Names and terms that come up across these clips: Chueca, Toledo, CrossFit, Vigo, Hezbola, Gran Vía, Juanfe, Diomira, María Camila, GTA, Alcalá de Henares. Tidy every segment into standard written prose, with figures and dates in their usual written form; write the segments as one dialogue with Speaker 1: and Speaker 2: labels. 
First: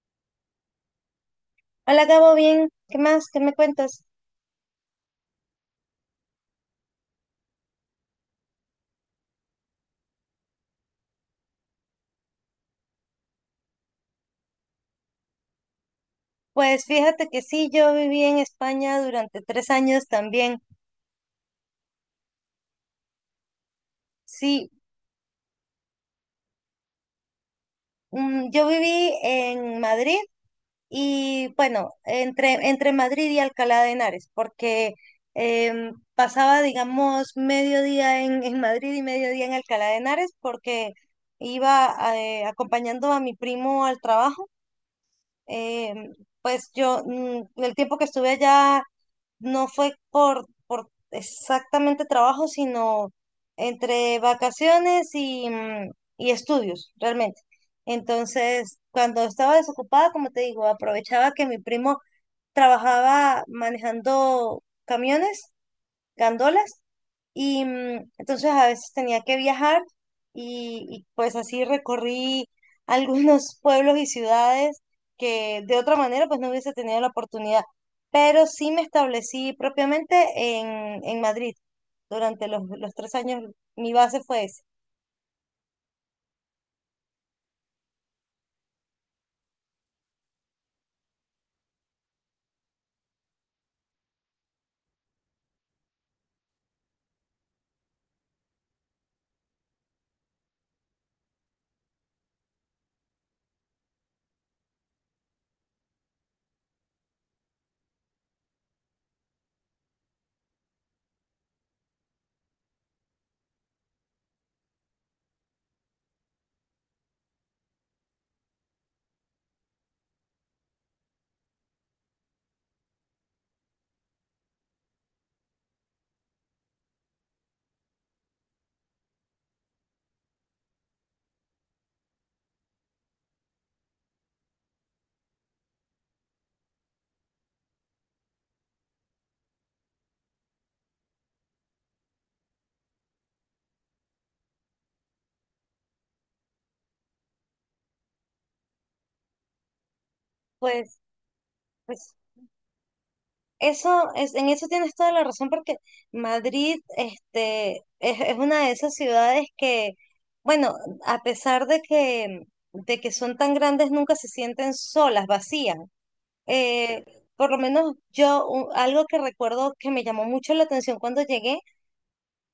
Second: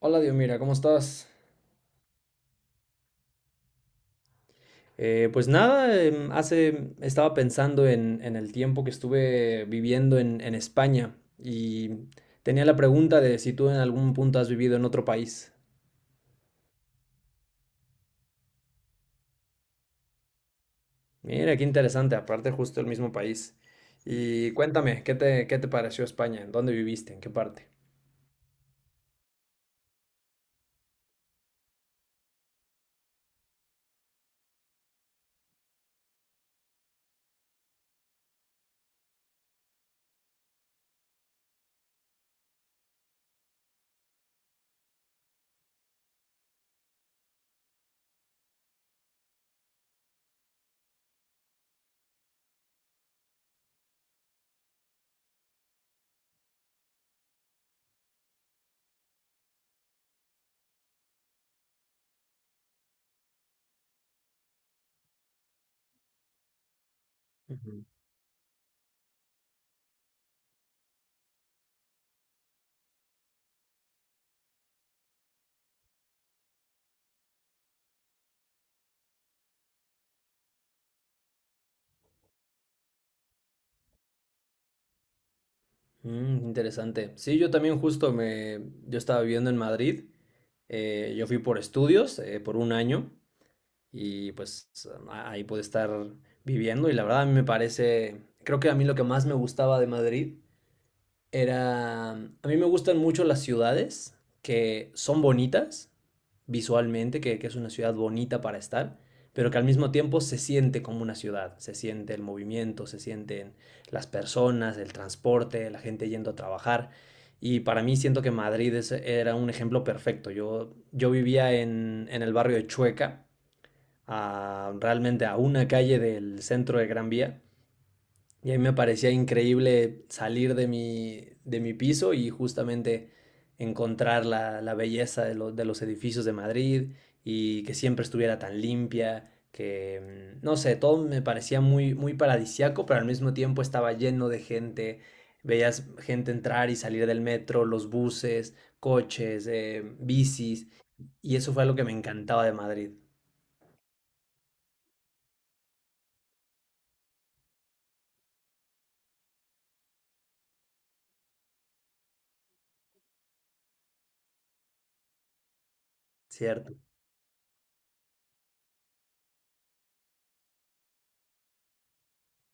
Speaker 1: Hola, Diomira, ¿cómo estás?
Speaker 2: Hola Gabo, bien, ¿qué más? ¿Qué me cuentas?
Speaker 1: Pues nada, em, hace estaba pensando en el tiempo que estuve viviendo en España y tenía la pregunta de si tú en algún punto has vivido en otro país.
Speaker 2: Pues fíjate que sí, yo viví en España durante tres años también.
Speaker 1: Mira, qué interesante, aparte justo el mismo país. Y
Speaker 2: Sí,
Speaker 1: cuéntame, ¿qué te pareció España? ¿En dónde viviste? ¿En qué parte?
Speaker 2: yo viví en Madrid y bueno, entre Madrid y Alcalá de Henares, porque pasaba, digamos, mediodía en Madrid y mediodía en Alcalá de Henares, porque iba acompañando a mi primo al trabajo. Em, pues yo, el tiempo que estuve allá no fue por exactamente trabajo, sino entre vacaciones y, y estudios, realmente. Entonces, cuando estaba desocupada, como te digo, aprovechaba que mi primo trabajaba manejando camiones, gandolas, y
Speaker 1: Ujú.
Speaker 2: entonces a veces tenía que viajar y pues así recorrí algunos pueblos y ciudades que de otra manera pues no hubiese tenido la oportunidad. Pero sí me establecí propiamente en Madrid durante los tres años. Mi base fue esa.
Speaker 1: Mm, interesante. Sí, yo también yo estaba viviendo en Madrid. Yo fui por estudios, por un año. Y pues ahí pude estar viviendo y la verdad a mí me parece, creo que a mí lo que más me gustaba de Madrid era, a mí me gustan mucho las ciudades que son bonitas visualmente, que es una ciudad bonita para estar, pero que al mismo tiempo se siente como una ciudad, se siente el movimiento, se sienten las personas, el transporte, la gente yendo a trabajar. Y para mí siento que Madrid era un ejemplo perfecto. Yo vivía en el barrio de Chueca, realmente a una calle del centro de Gran Vía. Y a mí me parecía increíble salir de mi piso y justamente encontrar la belleza de los edificios de Madrid y que siempre estuviera tan limpia, que no sé, todo me parecía muy, muy paradisiaco, pero al mismo tiempo estaba lleno de gente. Veías gente entrar y salir del metro, los buses, coches, bicis,
Speaker 2: Pues,
Speaker 1: y eso fue algo que me
Speaker 2: pues
Speaker 1: encantaba de Madrid,
Speaker 2: eso es, en eso tienes toda la razón porque Madrid, este, es una de esas ciudades que, bueno, a pesar de que son tan grandes, nunca se sienten solas, vacías.
Speaker 1: ¿cierto?
Speaker 2: Eh, por lo menos yo, algo que recuerdo que me llamó mucho la atención cuando llegué,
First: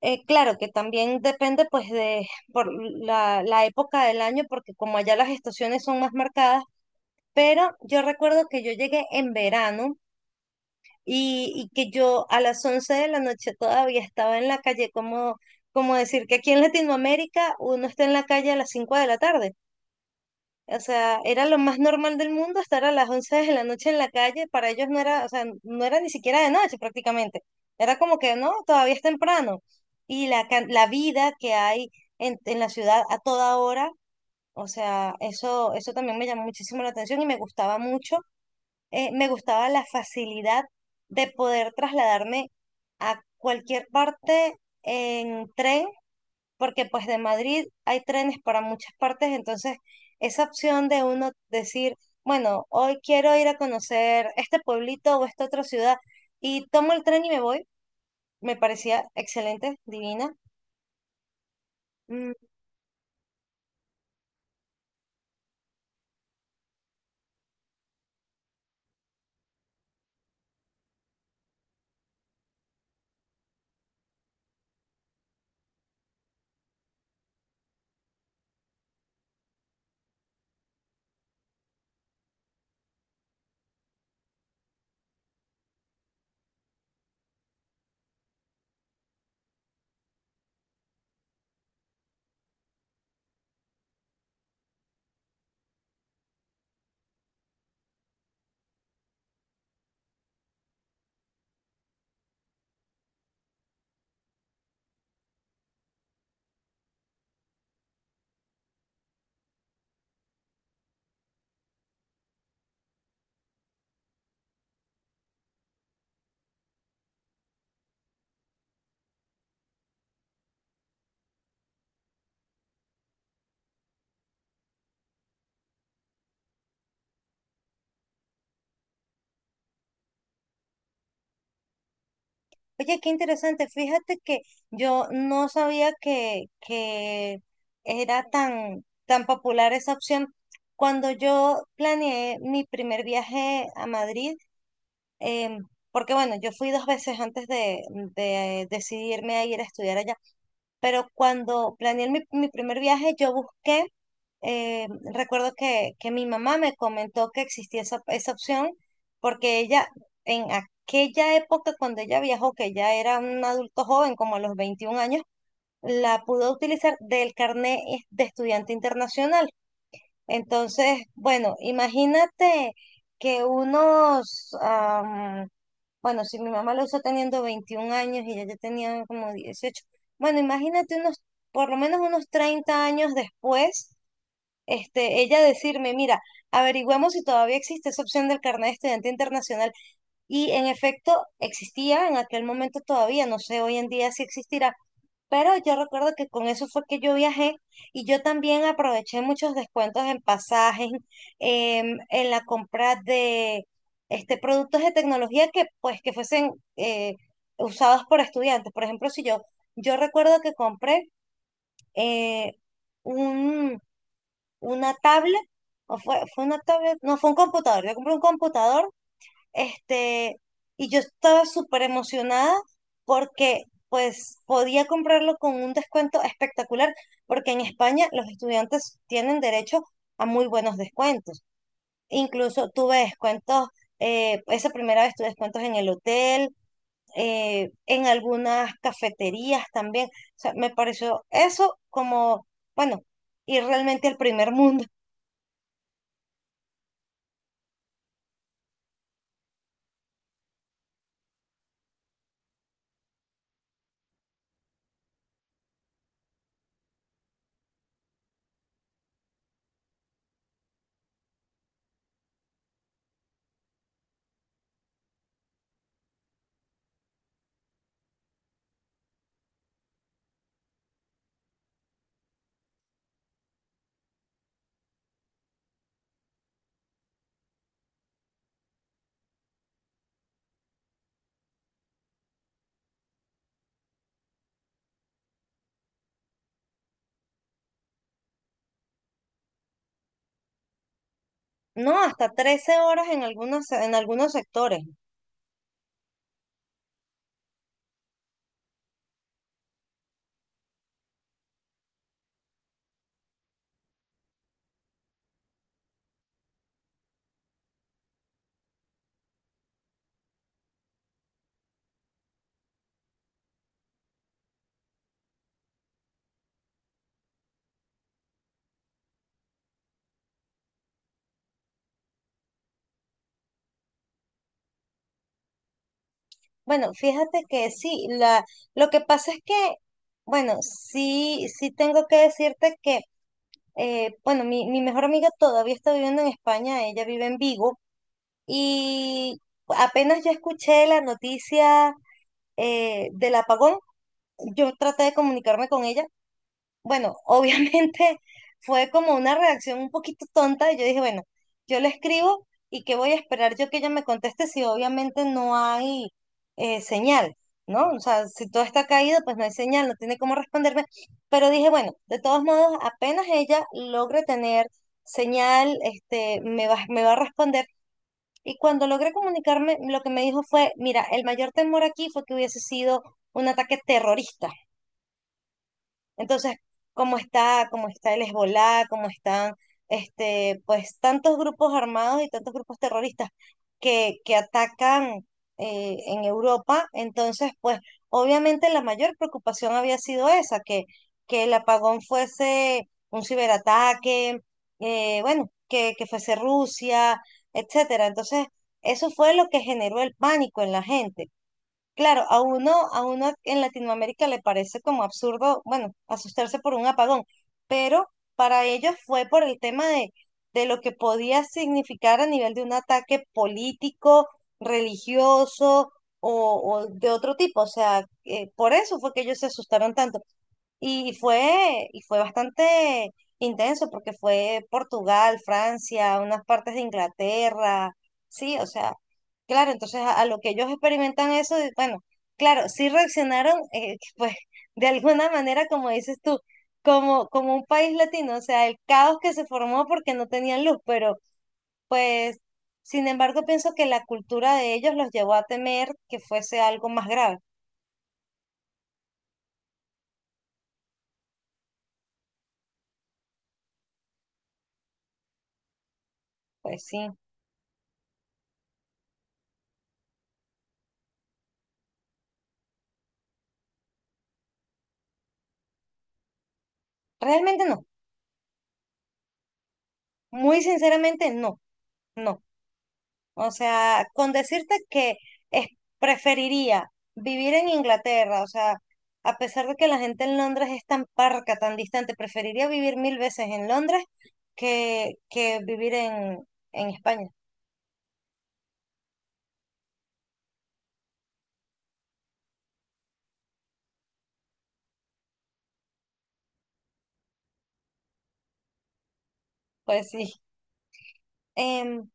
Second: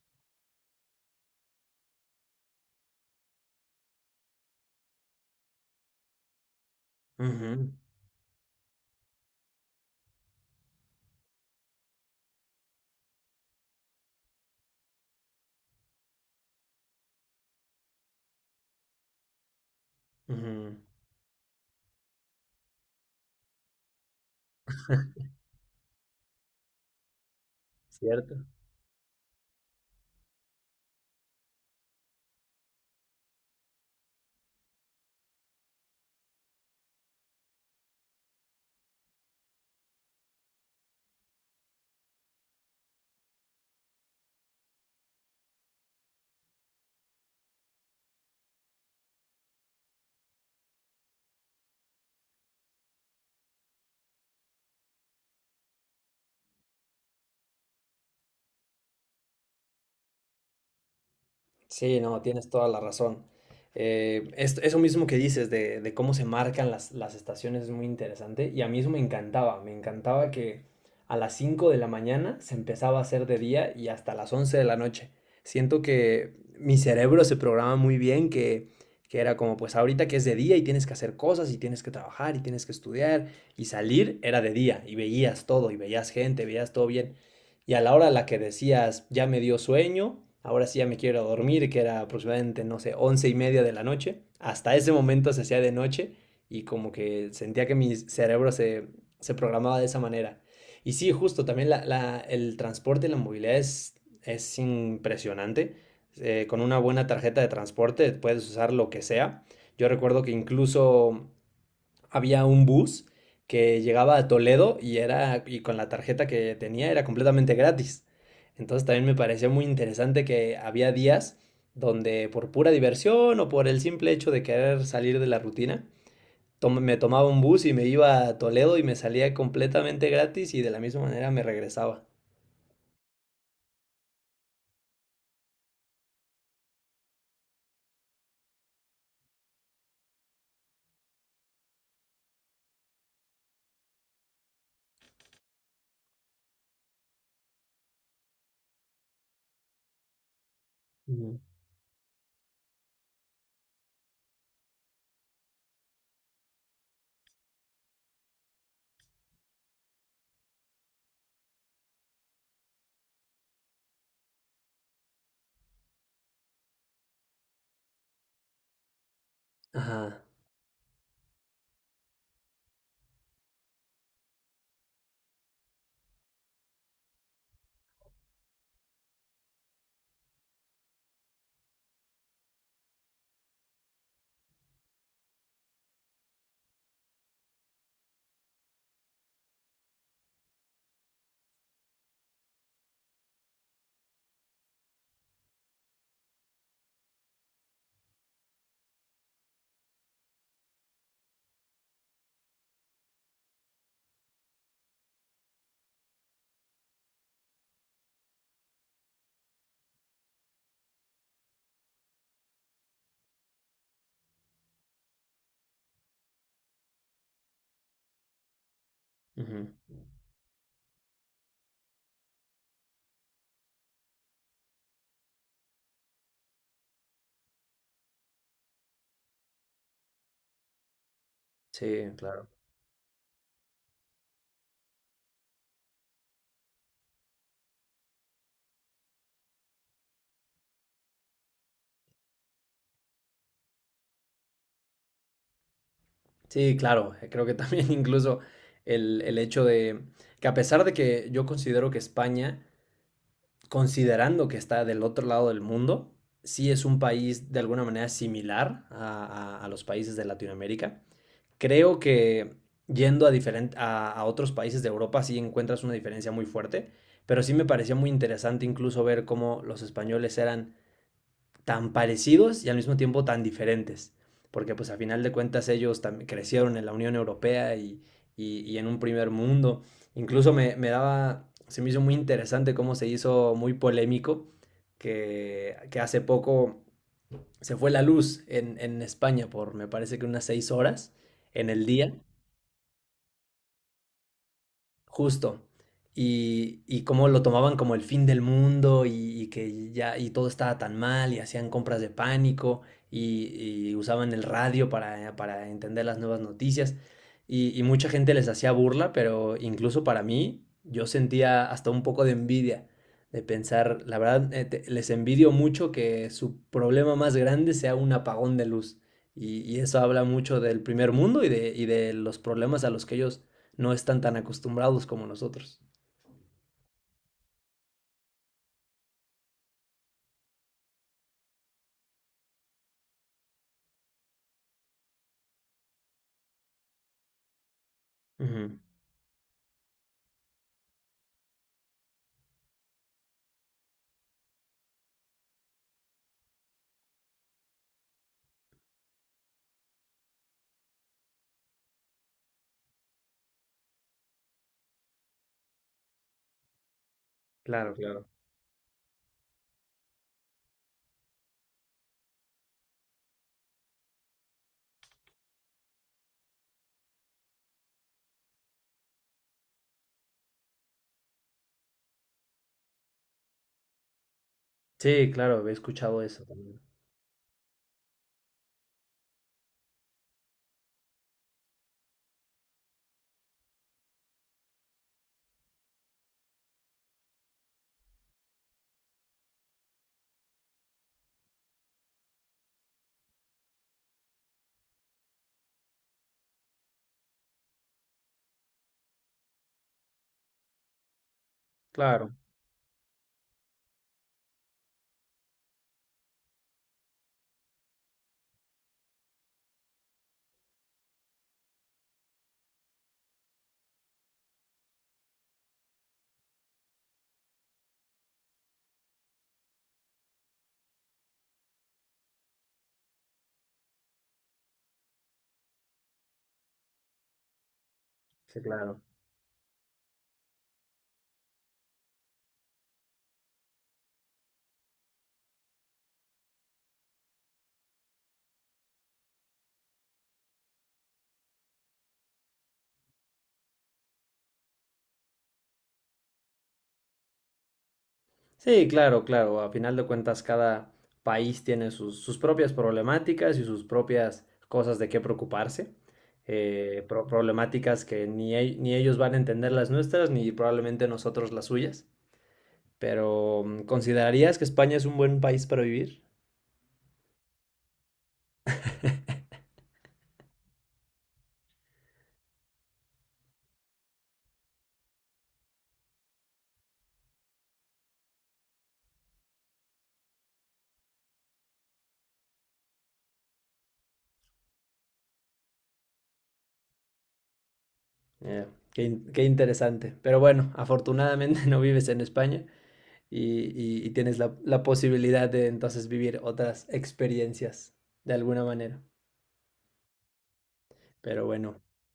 Speaker 2: claro que también depende pues de por la época del año, porque como allá las estaciones son más marcadas, pero
Speaker 1: Ujú.
Speaker 2: yo recuerdo que yo llegué en verano y que yo a las 11 de la noche todavía estaba en la calle, como, como decir que aquí en Latinoamérica uno está en la calle a las 5 de la tarde.
Speaker 1: Ujú.
Speaker 2: O sea, era lo más normal del mundo estar a las 11 de la noche en la calle, para ellos no era, o sea, no era ni siquiera de noche prácticamente. Era como
Speaker 1: ¿Cierto?
Speaker 2: que no, todavía es temprano. Y la vida que hay en la ciudad a toda hora, o sea, eso también me llamó muchísimo la atención y me gustaba mucho. Me gustaba la facilidad de poder trasladarme a cualquier parte en tren, porque pues de Madrid hay trenes para muchas partes, entonces esa opción de uno decir, bueno, hoy quiero ir a conocer este pueblito o esta otra ciudad y tomo el tren y me voy, me parecía excelente, divina.
Speaker 1: Sí, no,
Speaker 2: Mm,
Speaker 1: tienes toda la razón. Eso mismo que dices de cómo se marcan las estaciones es muy interesante y a mí eso me encantaba que a las 5 de la mañana se empezaba a hacer de día y hasta las 11 de la noche. Siento que mi cerebro se programa muy bien, que era como pues ahorita que es de día y tienes que hacer cosas y tienes que trabajar y tienes que estudiar y salir era de día y veías todo y veías gente, veías todo bien. Y a la hora a la que decías, ya me dio sueño, ahora sí ya me quiero dormir, que era aproximadamente, no sé, 11:30 de la noche, hasta ese momento se hacía de noche y como que sentía que mi cerebro se programaba de esa manera. Y sí, justo, también el transporte y la movilidad es impresionante. Con una buena tarjeta de transporte puedes usar lo que sea. Yo recuerdo que incluso había un bus que llegaba a Toledo y con la tarjeta que tenía era completamente gratis. Entonces también me pareció muy interesante que había días donde por pura diversión o por el simple hecho de querer salir de la rutina, me tomaba un bus y me iba a Toledo y me salía completamente gratis y de la misma manera me regresaba.
Speaker 2: Oye, qué interesante, fíjate que yo no sabía que era tan, tan popular esa opción. Cuando yo planeé mi primer viaje a Madrid, Em, porque bueno, yo fui dos veces antes de decidirme a ir a estudiar allá, pero
Speaker 1: Ujú.
Speaker 2: cuando planeé mi primer viaje, yo busqué, eh, recuerdo que mi mamá me comentó que existía esa opción, porque ella en aquella época, cuando ella viajó, que ya era un adulto joven, como a los 21 años, la pudo utilizar del carnet de estudiante internacional.
Speaker 1: Ajá.
Speaker 2: Entonces, bueno, imagínate que unos... Bueno, si mi mamá lo usó teniendo 21 años y ella ya tenía como 18. Bueno, imagínate unos, por lo menos unos 30 años después, este, ella decirme, mira, averigüemos si todavía existe esa opción del carnet de estudiante internacional. Y en efecto, existía en aquel momento todavía, no sé hoy en día si existirá, pero yo recuerdo que con eso fue que yo viajé y yo también aproveché muchos descuentos en pasajes, en la compra de este, productos de tecnología que pues que fuesen usados por estudiantes. Por ejemplo, si yo, yo recuerdo que compré eh, un, una tablet, o fue una tablet, no, fue un computador. Yo compré un computador
Speaker 1: Ujú.
Speaker 2: este, y yo estaba súper emocionada porque pues podía comprarlo con un descuento espectacular, porque en España los estudiantes tienen derecho a muy buenos descuentos.
Speaker 1: Sí, claro.
Speaker 2: Incluso tuve descuentos, esa primera vez tuve descuentos en el hotel, en algunas cafeterías también. O sea, me pareció eso como, bueno, ir realmente al primer mundo.
Speaker 1: Sí, claro. Creo que también incluso el hecho de que a pesar de que yo considero que España considerando que está del otro lado del mundo, sí es un país de alguna manera similar a, a los países de Latinoamérica. Creo que yendo a otros países de Europa sí encuentras una diferencia muy fuerte, pero sí me parecía muy interesante incluso ver cómo los españoles eran tan parecidos y al mismo tiempo tan diferentes, porque pues a final de cuentas ellos también crecieron en la Unión Europea y en un primer mundo. Incluso se me hizo muy interesante cómo se hizo muy polémico que hace poco se fue la luz en España por me parece que unas 6 horas en el
Speaker 2: No,
Speaker 1: día.
Speaker 2: hasta 13 horas en algunos sectores, ¿no?
Speaker 1: Justo. Y cómo lo tomaban como el fin del mundo, y que ya y todo estaba tan mal y hacían compras de pánico, y usaban el radio para entender las nuevas noticias. Y mucha gente les hacía burla, pero incluso para mí yo sentía hasta un poco de envidia de pensar, la verdad, les envidio mucho que su problema más grande sea un apagón de luz. Y eso habla mucho del primer mundo y y de los problemas a los que ellos no están tan acostumbrados como nosotros.
Speaker 2: Bueno, fíjate que sí, la, lo que pasa es que, bueno, sí, sí tengo que decirte que, bueno, mi mejor amiga todavía está viviendo en España, ella vive en Vigo,
Speaker 1: Ujú.
Speaker 2: y apenas yo escuché la noticia del apagón, yo traté de comunicarme con ella, bueno, obviamente fue como una reacción un poquito tonta y yo dije, bueno, yo le escribo y qué voy a esperar yo que ella me conteste si obviamente no hay señal, ¿no?
Speaker 1: Claro,
Speaker 2: O
Speaker 1: claro.
Speaker 2: sea, si todo está caído, pues no hay señal, no tiene cómo responderme. Pero dije, bueno, de todos modos, apenas ella logre tener señal, este, me va a responder. Y cuando logré comunicarme, lo que me dijo fue, mira, el mayor temor aquí fue que hubiese sido un ataque terrorista.
Speaker 1: Sí, claro, he escuchado eso
Speaker 2: Entonces,
Speaker 1: también.
Speaker 2: como está el Hezbolá, como están este, pues tantos grupos armados y tantos grupos terroristas que atacan en Europa, entonces, pues obviamente la mayor preocupación había sido esa, que el apagón fuese un ciberataque, bueno, que fuese Rusia, etcétera. Entonces, eso fue lo que generó el pánico en la gente. Claro,
Speaker 1: Claro,
Speaker 2: a uno en Latinoamérica le parece como absurdo, bueno, asustarse por un apagón, pero para ellos fue por el tema de lo que podía significar a nivel de un ataque político, religioso o de otro tipo. O sea, por eso fue que ellos se asustaron tanto. Y fue bastante intenso porque fue Portugal, Francia, unas partes de Inglaterra, sí,
Speaker 1: sí,
Speaker 2: o sea,
Speaker 1: claro.
Speaker 2: claro, entonces a lo que ellos experimentan eso, y bueno, claro, sí reaccionaron, pues de alguna manera, como dices tú, como, como un país latino, o sea, el caos que se formó porque no tenían luz, pero pues, sin embargo, pienso que la cultura de ellos los llevó a temer que fuese algo más grave,
Speaker 1: Sí, claro, claro. A final de cuentas, cada país tiene sus propias problemáticas y sus propias cosas de qué preocuparse.
Speaker 2: pues sí,
Speaker 1: Problemáticas que ni, ni ellos van a entender las nuestras, ni probablemente nosotros las suyas. Pero, ¿considerarías que España es un buen país para vivir?
Speaker 2: realmente no, muy sinceramente no. No. O sea, con decirte que es- preferiría vivir en Inglaterra, o sea, a pesar de que la gente en Londres es tan parca, tan distante, preferiría vivir mil veces en Londres que vivir en España.
Speaker 1: Eh, Qué interesante. Pero bueno, afortunadamente no vives en España. Y, y tienes la posibilidad de entonces vivir otras experiencias de alguna manera.
Speaker 2: Pues sí.
Speaker 1: Pero bueno,
Speaker 2: Em,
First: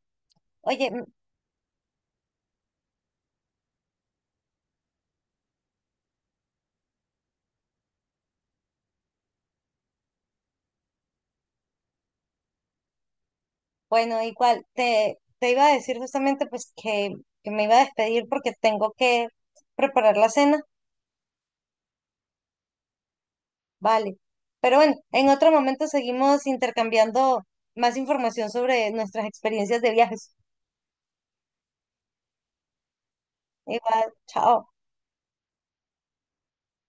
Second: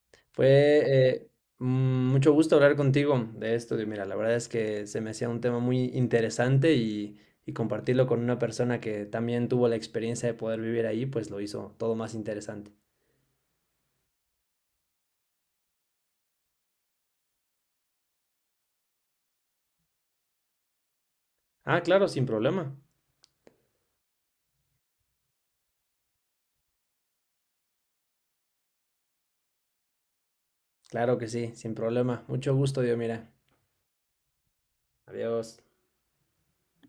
Speaker 2: oye,
Speaker 1: fue eh, mucho gusto hablar contigo de esto. Y mira, la verdad es que se me hacía un tema muy interesante y compartirlo con una persona que también tuvo la experiencia de poder vivir ahí, pues lo hizo todo más interesante.
Speaker 2: bueno, igual, te iba a decir justamente pues que me iba a despedir porque tengo que preparar la cena,
Speaker 1: Ah, claro, sin problema.
Speaker 2: vale. Pero bueno, en otro momento seguimos intercambiando más información sobre nuestras experiencias de viajes.
Speaker 1: Claro que sí, sin problema. Mucho gusto, Dios, mira.
Speaker 2: Igual, chao.
Speaker 1: Adiós.